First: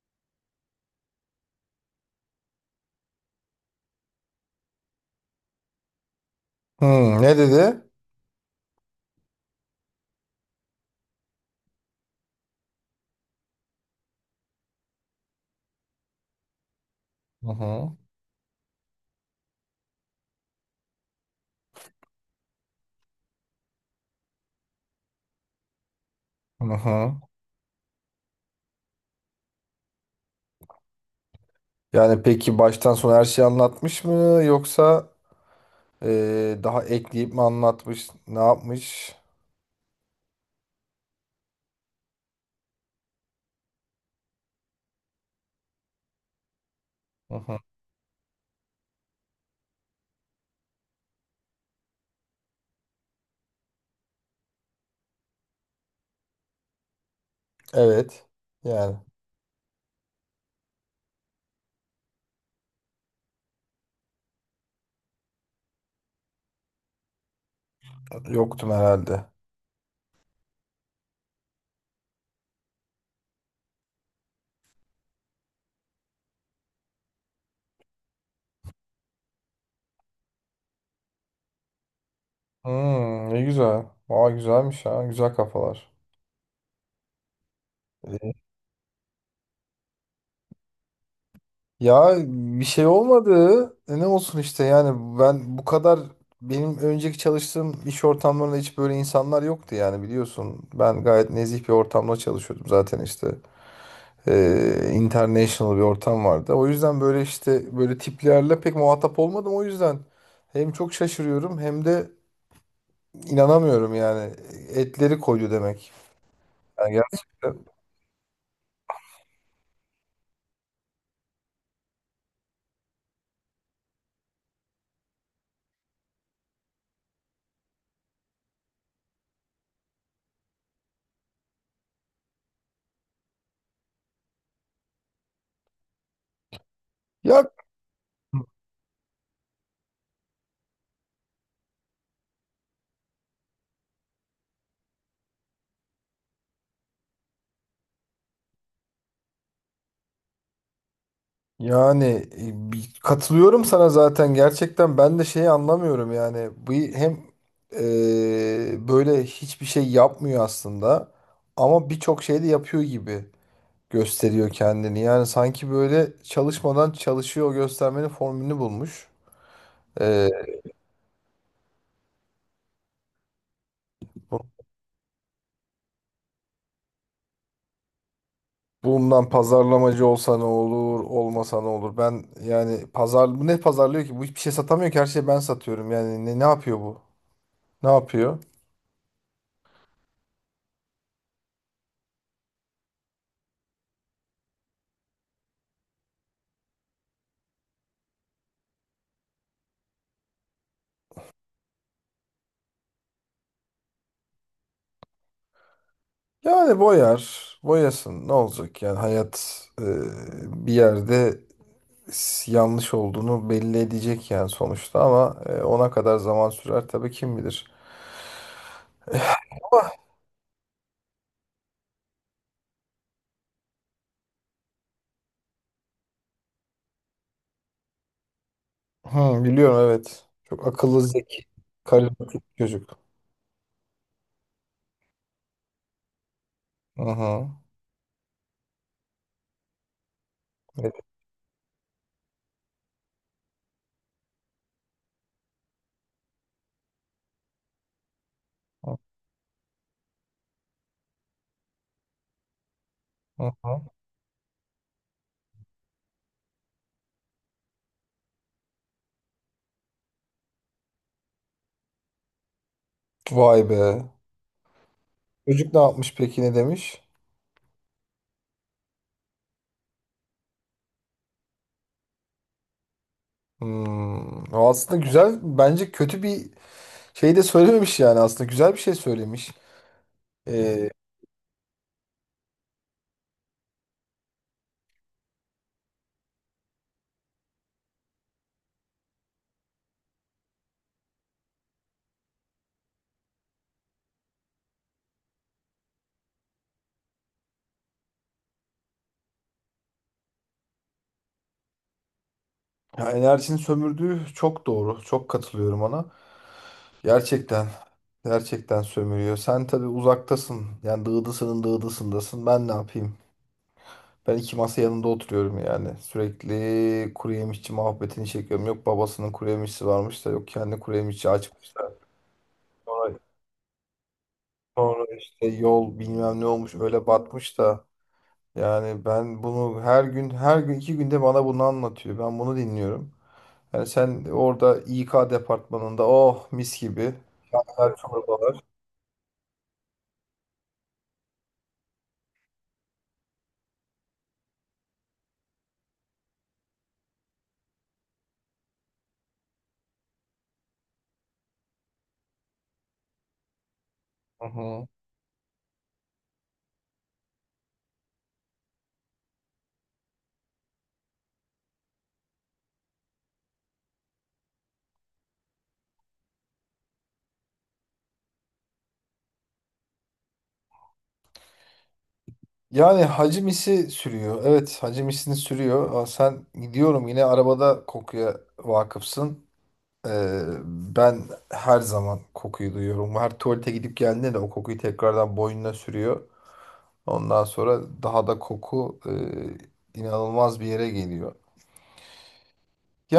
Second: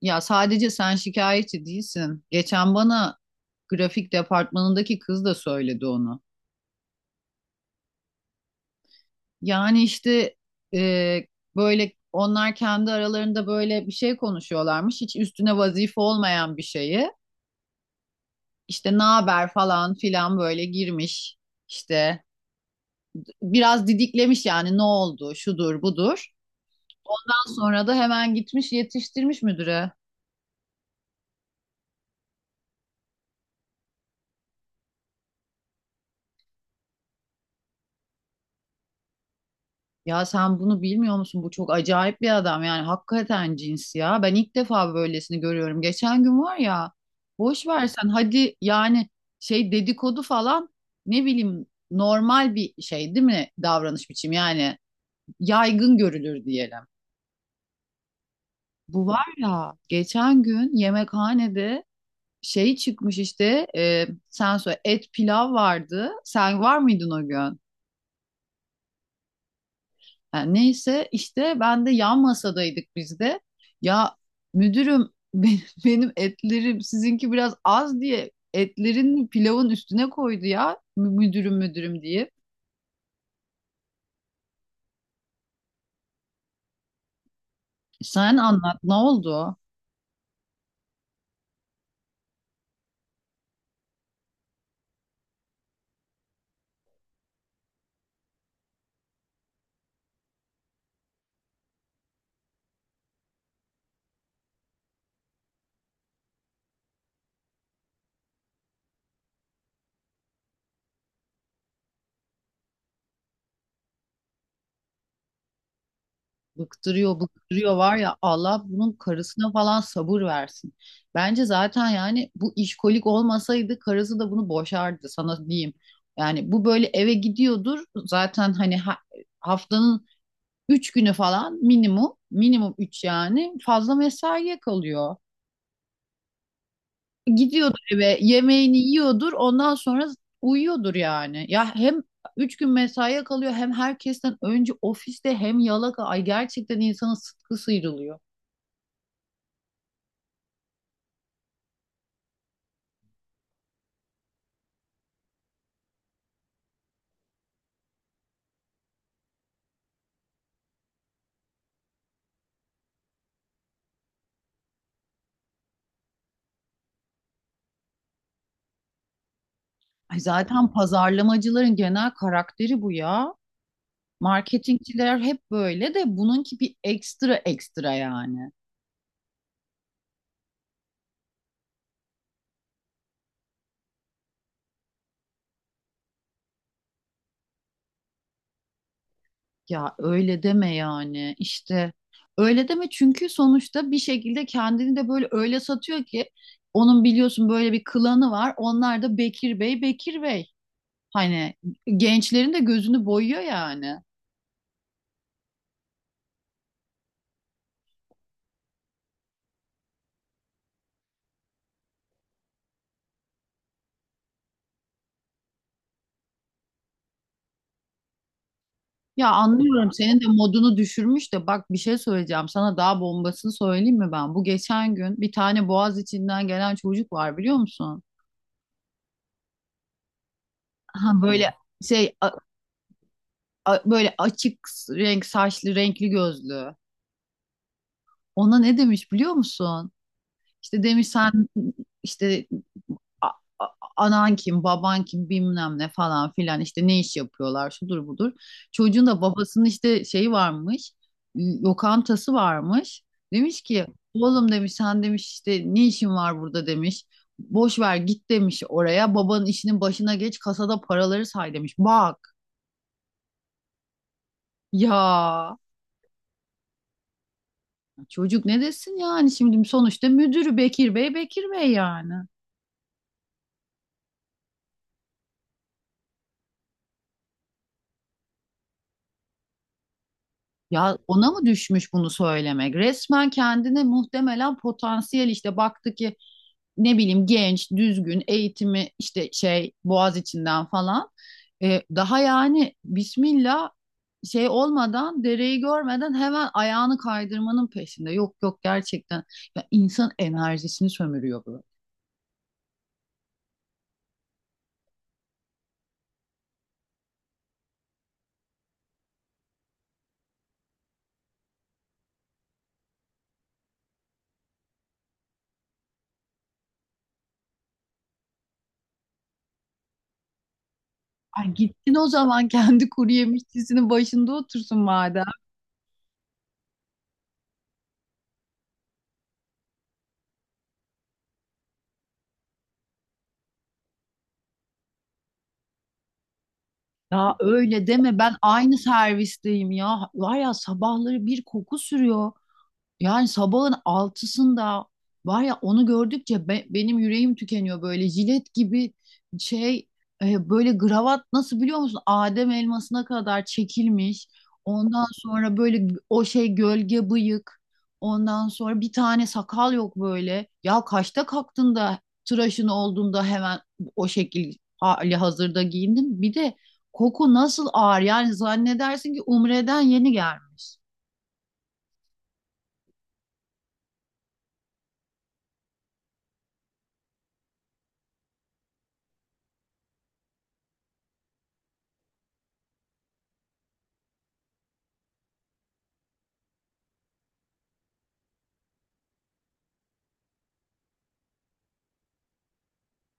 Ya sadece sen şikayetçi değilsin. Geçen bana grafik departmanındaki kız da söyledi onu. Hmm, ne dedi? Yani işte e, böyle onlar kendi aralarında böyle bir şey konuşuyorlarmış. Hiç üstüne vazife olmayan bir şeyi. Hı hı. İşte ne haber falan filan böyle girmiş. İşte biraz didiklemiş yani ne oldu şudur budur. Hı hı. Ondan sonra da hemen gitmiş yetiştirmiş müdüre. Yani peki baştan sona her şeyi anlatmış mı yoksa daha ekleyip mi anlatmış? Ne yapmış? Ya sen bunu bilmiyor musun? Bu çok acayip bir adam yani hakikaten cins ya. Ben ilk defa böylesini görüyorum. Geçen gün var ya Hı hı. boş versen hadi yani şey dedikodu falan ne bileyim normal bir şey değil mi davranış biçimi yani yaygın görülür diyelim. Evet. Yani Bu var ya geçen gün yemekhanede şey çıkmış işte sen söyle et pilav vardı. Sen var mıydın o gün? yoktum herhalde. Ha, neyse işte ben de yan masadaydık biz de. Ya müdürüm benim, benim etlerim sizinki biraz az diye etlerin pilavın üstüne koydu ya müdürüm müdürüm diye. Hmm, ne güzel. Aa, güzelmiş ha. Güzel kafalar. Sen anlat ne oldu? Ya bir şey olmadı. Ne olsun işte yani ben bu kadar benim önceki çalıştığım iş ortamlarında hiç böyle insanlar yoktu yani biliyorsun. Ben gayet nezih bir ortamda çalışıyordum zaten işte. International bir ortam vardı. O yüzden böyle işte böyle tiplerle pek muhatap olmadım. O yüzden hem çok şaşırıyorum hem de inanamıyorum yani. Etleri koydu demek. Yani Bıktırıyor gerçekten. bıktırıyor var ya Allah bunun karısına falan sabır versin. Bence zaten yani bu işkolik olmasaydı karısı da bunu boşardı sana diyeyim. Yani bu böyle eve gidiyordur zaten hani haftanın üç günü falan minimum, minimum üç yani fazla mesaiye kalıyor. Ya Gidiyordur eve, yemeğini yiyordur, ondan sonra uyuyordur yani. Ya hem üç gün mesaiye kalıyor hem herkesten önce ofiste hem yalaka. Ay gerçekten insanın sıtkı sıyrılıyor. yani Katılıyorum sana zaten, gerçekten ben de şeyi anlamıyorum yani bu hem böyle hiçbir şey yapmıyor aslında ama birçok şey de yapıyor gibi. Gösteriyor kendini. Yani sanki böyle çalışmadan çalışıyor göstermenin formülünü bulmuş. Ay Ee, zaten pazarlamacıların genel karakteri bu ya. bu- Marketingçiler hep böyle de bununki bir ekstra ekstra yani. Bundan pazarlamacı olsa ne olur, olmasa ne olur? Ben yani bu ne pazarlıyor ki? Bu hiçbir şey satamıyor ki, her şeyi ben satıyorum. Yani ne yapıyor bu? Ne yapıyor? Ya öyle deme yani işte öyle deme çünkü sonuçta bir şekilde kendini de böyle öyle satıyor ki onun biliyorsun böyle bir klanı var onlar da Bekir Bey Bekir Bey hani gençlerin de gözünü boyuyor yani. Yani boyar, boyasın. Ne olacak? Yani hayat bir yerde yanlış olduğunu belli edecek yani sonuçta, ama ona kadar zaman sürer tabii, kim bilir. Ya anlıyorum senin de modunu düşürmüş de bak bir şey söyleyeceğim sana daha bombasını söyleyeyim mi ben? Bu geçen gün bir tane boğaz içinden gelen çocuk var biliyor musun? Hı, biliyorum, evet. Çok akıllı, Ha zeki, böyle şey karizmatik çocuk. Böyle açık renk saçlı renkli gözlü. Aha. Ona ne demiş biliyor musun? İşte Evet. demiş sen işte a- a- anan kim, baban kim bilmem ne falan filan işte ne iş yapıyorlar şudur budur. Çocuğun da babasının işte şeyi varmış, lokantası varmış. Demiş Aha. ki oğlum demiş sen demiş işte ne işin var burada demiş. Boş ver git demiş oraya babanın işinin başına geç kasada paraları say demiş. Bak Vay be. ya Çocuk ne yapmış peki, ne demiş? çocuk ne desin yani şimdi sonuçta müdürü Bekir Bey Bekir Bey yani. Hmm. O aslında güzel, bence kötü bir şey de söylememiş, yani aslında güzel bir şey söylemiş. Ee, Ya ona mı düşmüş bunu söylemek? Resmen kendine muhtemelen potansiyel işte baktı ki ne bileyim genç, düzgün, eğitimi işte şey Boğaziçi'nden falan. Daha yani Bismillah şey olmadan dereyi görmeden hemen ayağını kaydırmanın peşinde. Yok yok gerçekten ya insan enerjisini sömürüyor bu. ya enerjinin sömürdüğü çok doğru. Çok katılıyorum ona. Gerçekten. Gerçekten sömürüyor. Sen tabii uzaktasın. Yani dağdasının dağdasındasın. Ben ne yapayım? Ben iki masa yanında oturuyorum yani. Sürekli kuru yemişçi muhabbetini çekiyorum. Yok babasının kuru yemişçisi varmış, da yok kendi kuru yemişçi Ay açmışlar. gitsin o zaman kendi kuru Sonra, yemişçisinin başında otursun sonra, madem. işte yol bilmem ne olmuş, öyle batmış da. Yani ben bunu her gün her gün iki günde bana bunu anlatıyor. Ben bunu dinliyorum. Yani sen orada İK departmanında oh, mis gibi. Ya öyle Her deme ben çorbalar. aynı servisteyim ya. Var ya sabahları bir koku sürüyor. Yani sabahın altısında var ya onu gördükçe benim yüreğim tükeniyor böyle jilet gibi şey böyle gravat nasıl biliyor musun? Adem elmasına kadar çekilmiş. Hı hı. Ondan sonra böyle o şey gölge bıyık. Ondan sonra bir tane sakal yok böyle. Ya kaçta kalktın da tıraşın olduğunda hemen o şekil hali hazırda giyindin. Bir de koku nasıl ağır yani zannedersin ki Umre'den yeni gelmiş. Yani hacimisi sürüyor. Evet, hacimisi sürüyor. Aa, sen gidiyorum yine arabada kokuya vakıfsın. Ben her zaman kokuyu duyuyorum. Her tuvalete gidip geldiğinde de o kokuyu tekrardan boynuna sürüyor. Ondan sonra daha da koku inanılmaz bir yere geliyor.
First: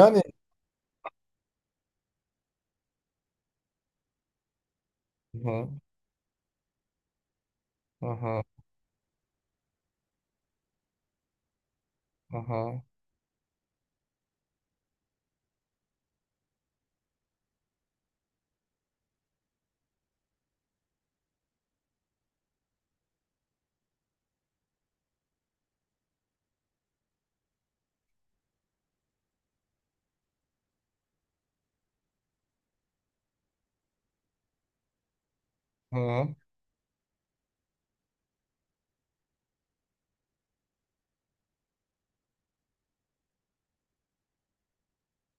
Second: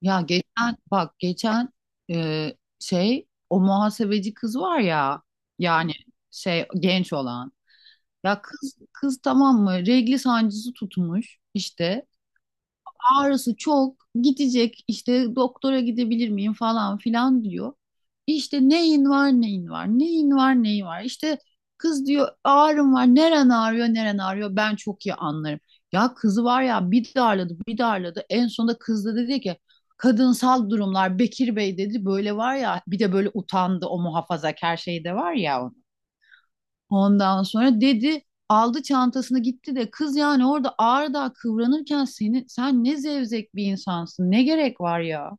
Ya geçen bak geçen şey o muhasebeci kız var ya hı yani şey genç olan hı ya kız tamam mı regli sancısı tutmuş işte hı hı. ağrısı çok gidecek işte doktora gidebilir miyim falan filan diyor. İşte neyin var İşte kız diyor ağrım var neren ağrıyor ben çok iyi anlarım. Ya kızı var ya bir darladı en sonunda kız da dedi ki kadınsal durumlar Bekir Bey dedi böyle var ya bir de böyle utandı o muhafazakar şey de var ya. Hı. Ondan sonra dedi aldı çantasını gitti de kız yani orada ağırda kıvranırken seni sen ne zevzek bir insansın. Ne gerek var ya?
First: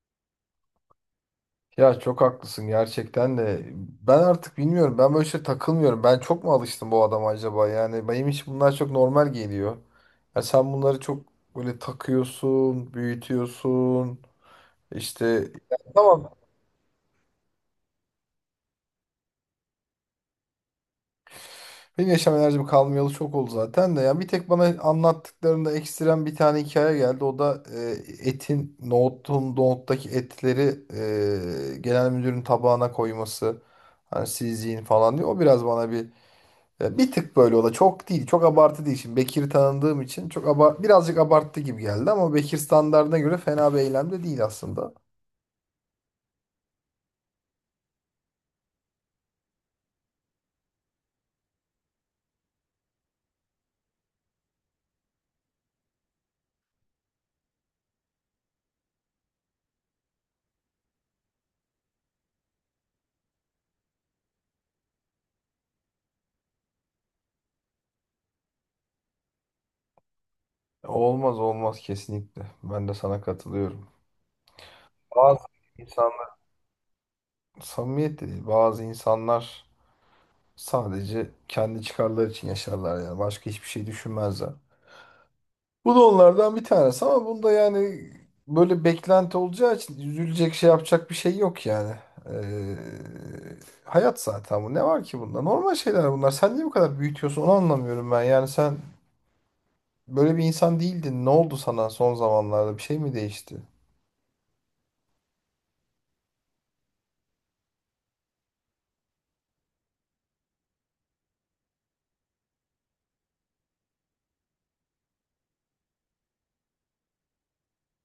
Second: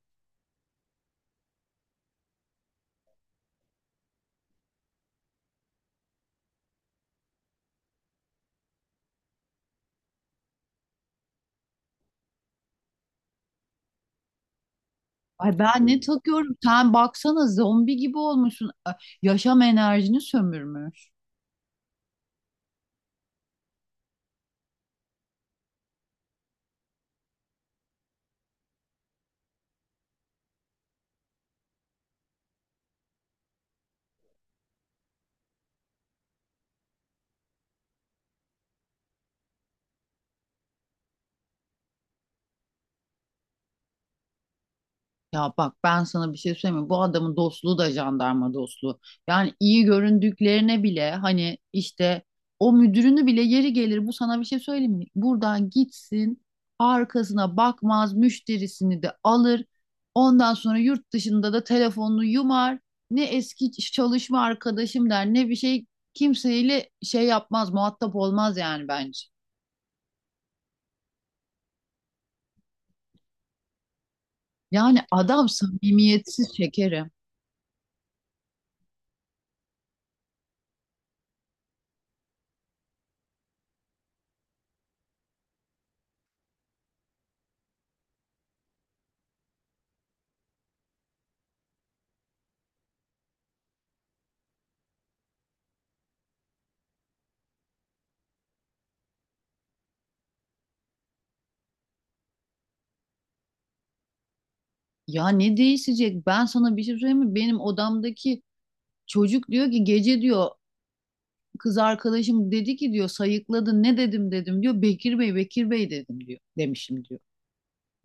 Ya çok haklısın gerçekten de. Ben artık bilmiyorum. Ben böyle şey takılmıyorum. Ben çok mu alıştım bu adama acaba? Yani benim için bunlar çok normal geliyor. Ya sen bunları çok böyle takıyorsun, büyütüyorsun. İşte. Ay Ya ben ne tamam. takıyorum? Sen baksana zombi gibi olmuşsun. Ay, yaşam enerjini sömürmüş. Benim yaşam enerjim kalmayalı çok oldu zaten de. Yani bir tek bana anlattıklarında ekstrem bir tane hikaye geldi. O da etin, nohutun, nohuttaki etleri genel müdürün tabağına koyması. Hani siz yiyin falan diyor. O biraz bana bir tık böyle, o da çok değil. Çok abartı değil. Şimdi Bekir'i tanıdığım için çok abar birazcık abarttı gibi geldi ama Bekir standartına göre fena bir eylem de değil aslında. Ya bak ben sana bir şey söyleyeyim mi? Bu adamın dostluğu da jandarma dostluğu. Yani iyi göründüklerine bile hani işte o müdürünü bile yeri gelir bu sana bir şey söyleyeyim mi? Buradan gitsin arkasına bakmaz müşterisini de alır. Ondan sonra yurt dışında da telefonunu yumar. Ne eski çalışma arkadaşım der ne bir şey kimseyle şey yapmaz muhatap olmaz yani bence. Olmaz olmaz, kesinlikle. Ben de sana katılıyorum. Yani Bazı adam insanlar samimiyetsiz şekerim. samimiyet de değil. Bazı insanlar sadece kendi çıkarları için yaşarlar yani. Başka hiçbir şey düşünmezler. Bu da onlardan bir tanesi, ama bunda yani böyle beklenti olacağı için üzülecek, şey yapacak bir şey yok yani. Ee, hayat zaten bu. Ne var ki bunda? Normal şeyler bunlar. Sen niye bu kadar büyütüyorsun onu, anlamıyorum ben. Yani sen böyle bir insan değildin. Ne oldu sana son zamanlarda? Bir şey mi değişti? Ya ne değişecek? Ben sana bir şey söyleyeyim mi? Benim odamdaki çocuk diyor ki gece diyor kız arkadaşım dedi ki diyor sayıkladı ne dedim dedim diyor. Bekir Bey Bekir Bey dedim diyor demişim diyor.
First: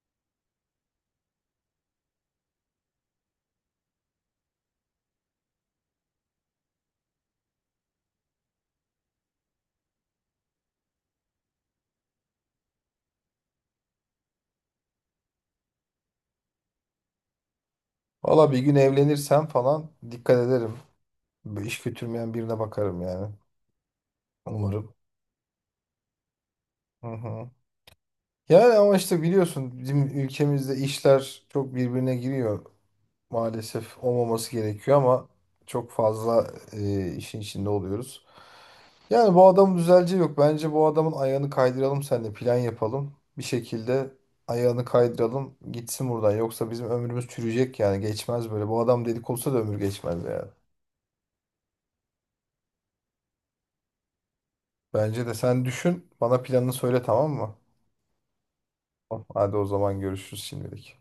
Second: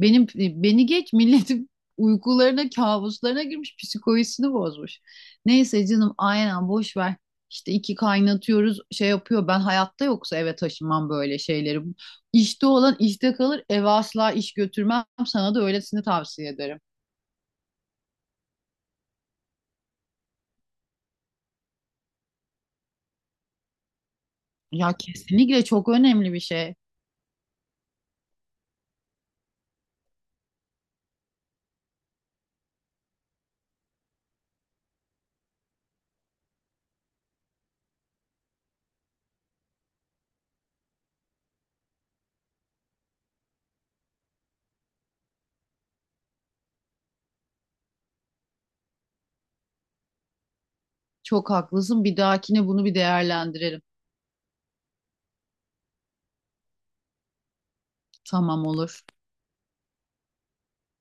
Benim beni geç milletin uykularına kabuslarına girmiş psikolojisini bozmuş. Neyse canım aynen boş ver. İşte iki kaynatıyoruz şey yapıyor ben hayatta yoksa eve taşınmam böyle şeyleri. İşte olan işte kalır eve asla iş götürmem sana da öylesini tavsiye ederim. Valla bir gün evlenirsem falan dikkat ederim. Böyle iş götürmeyen birine bakarım yani. Ya Umarım. kesinlikle çok önemli bir şey. Hı hı. Yani ama işte biliyorsun bizim ülkemizde işler çok birbirine giriyor. Maalesef olmaması gerekiyor ama çok fazla işin içinde oluyoruz. Yani bu adamın düzeleceği yok. Bence bu adamın ayağını kaydıralım, seninle plan yapalım. Bir şekilde ayağını kaydıralım, gitsin buradan. Yoksa bizim ömrümüz çürüyecek yani, geçmez böyle. Bu adam delik olsa da ömür geçmez yani. Çok haklısın. Bir dahakine bunu bir değerlendirelim. Bence de sen düşün, bana planını söyle, tamam mı? Tamam olur. Hadi o zaman görüşürüz şimdilik.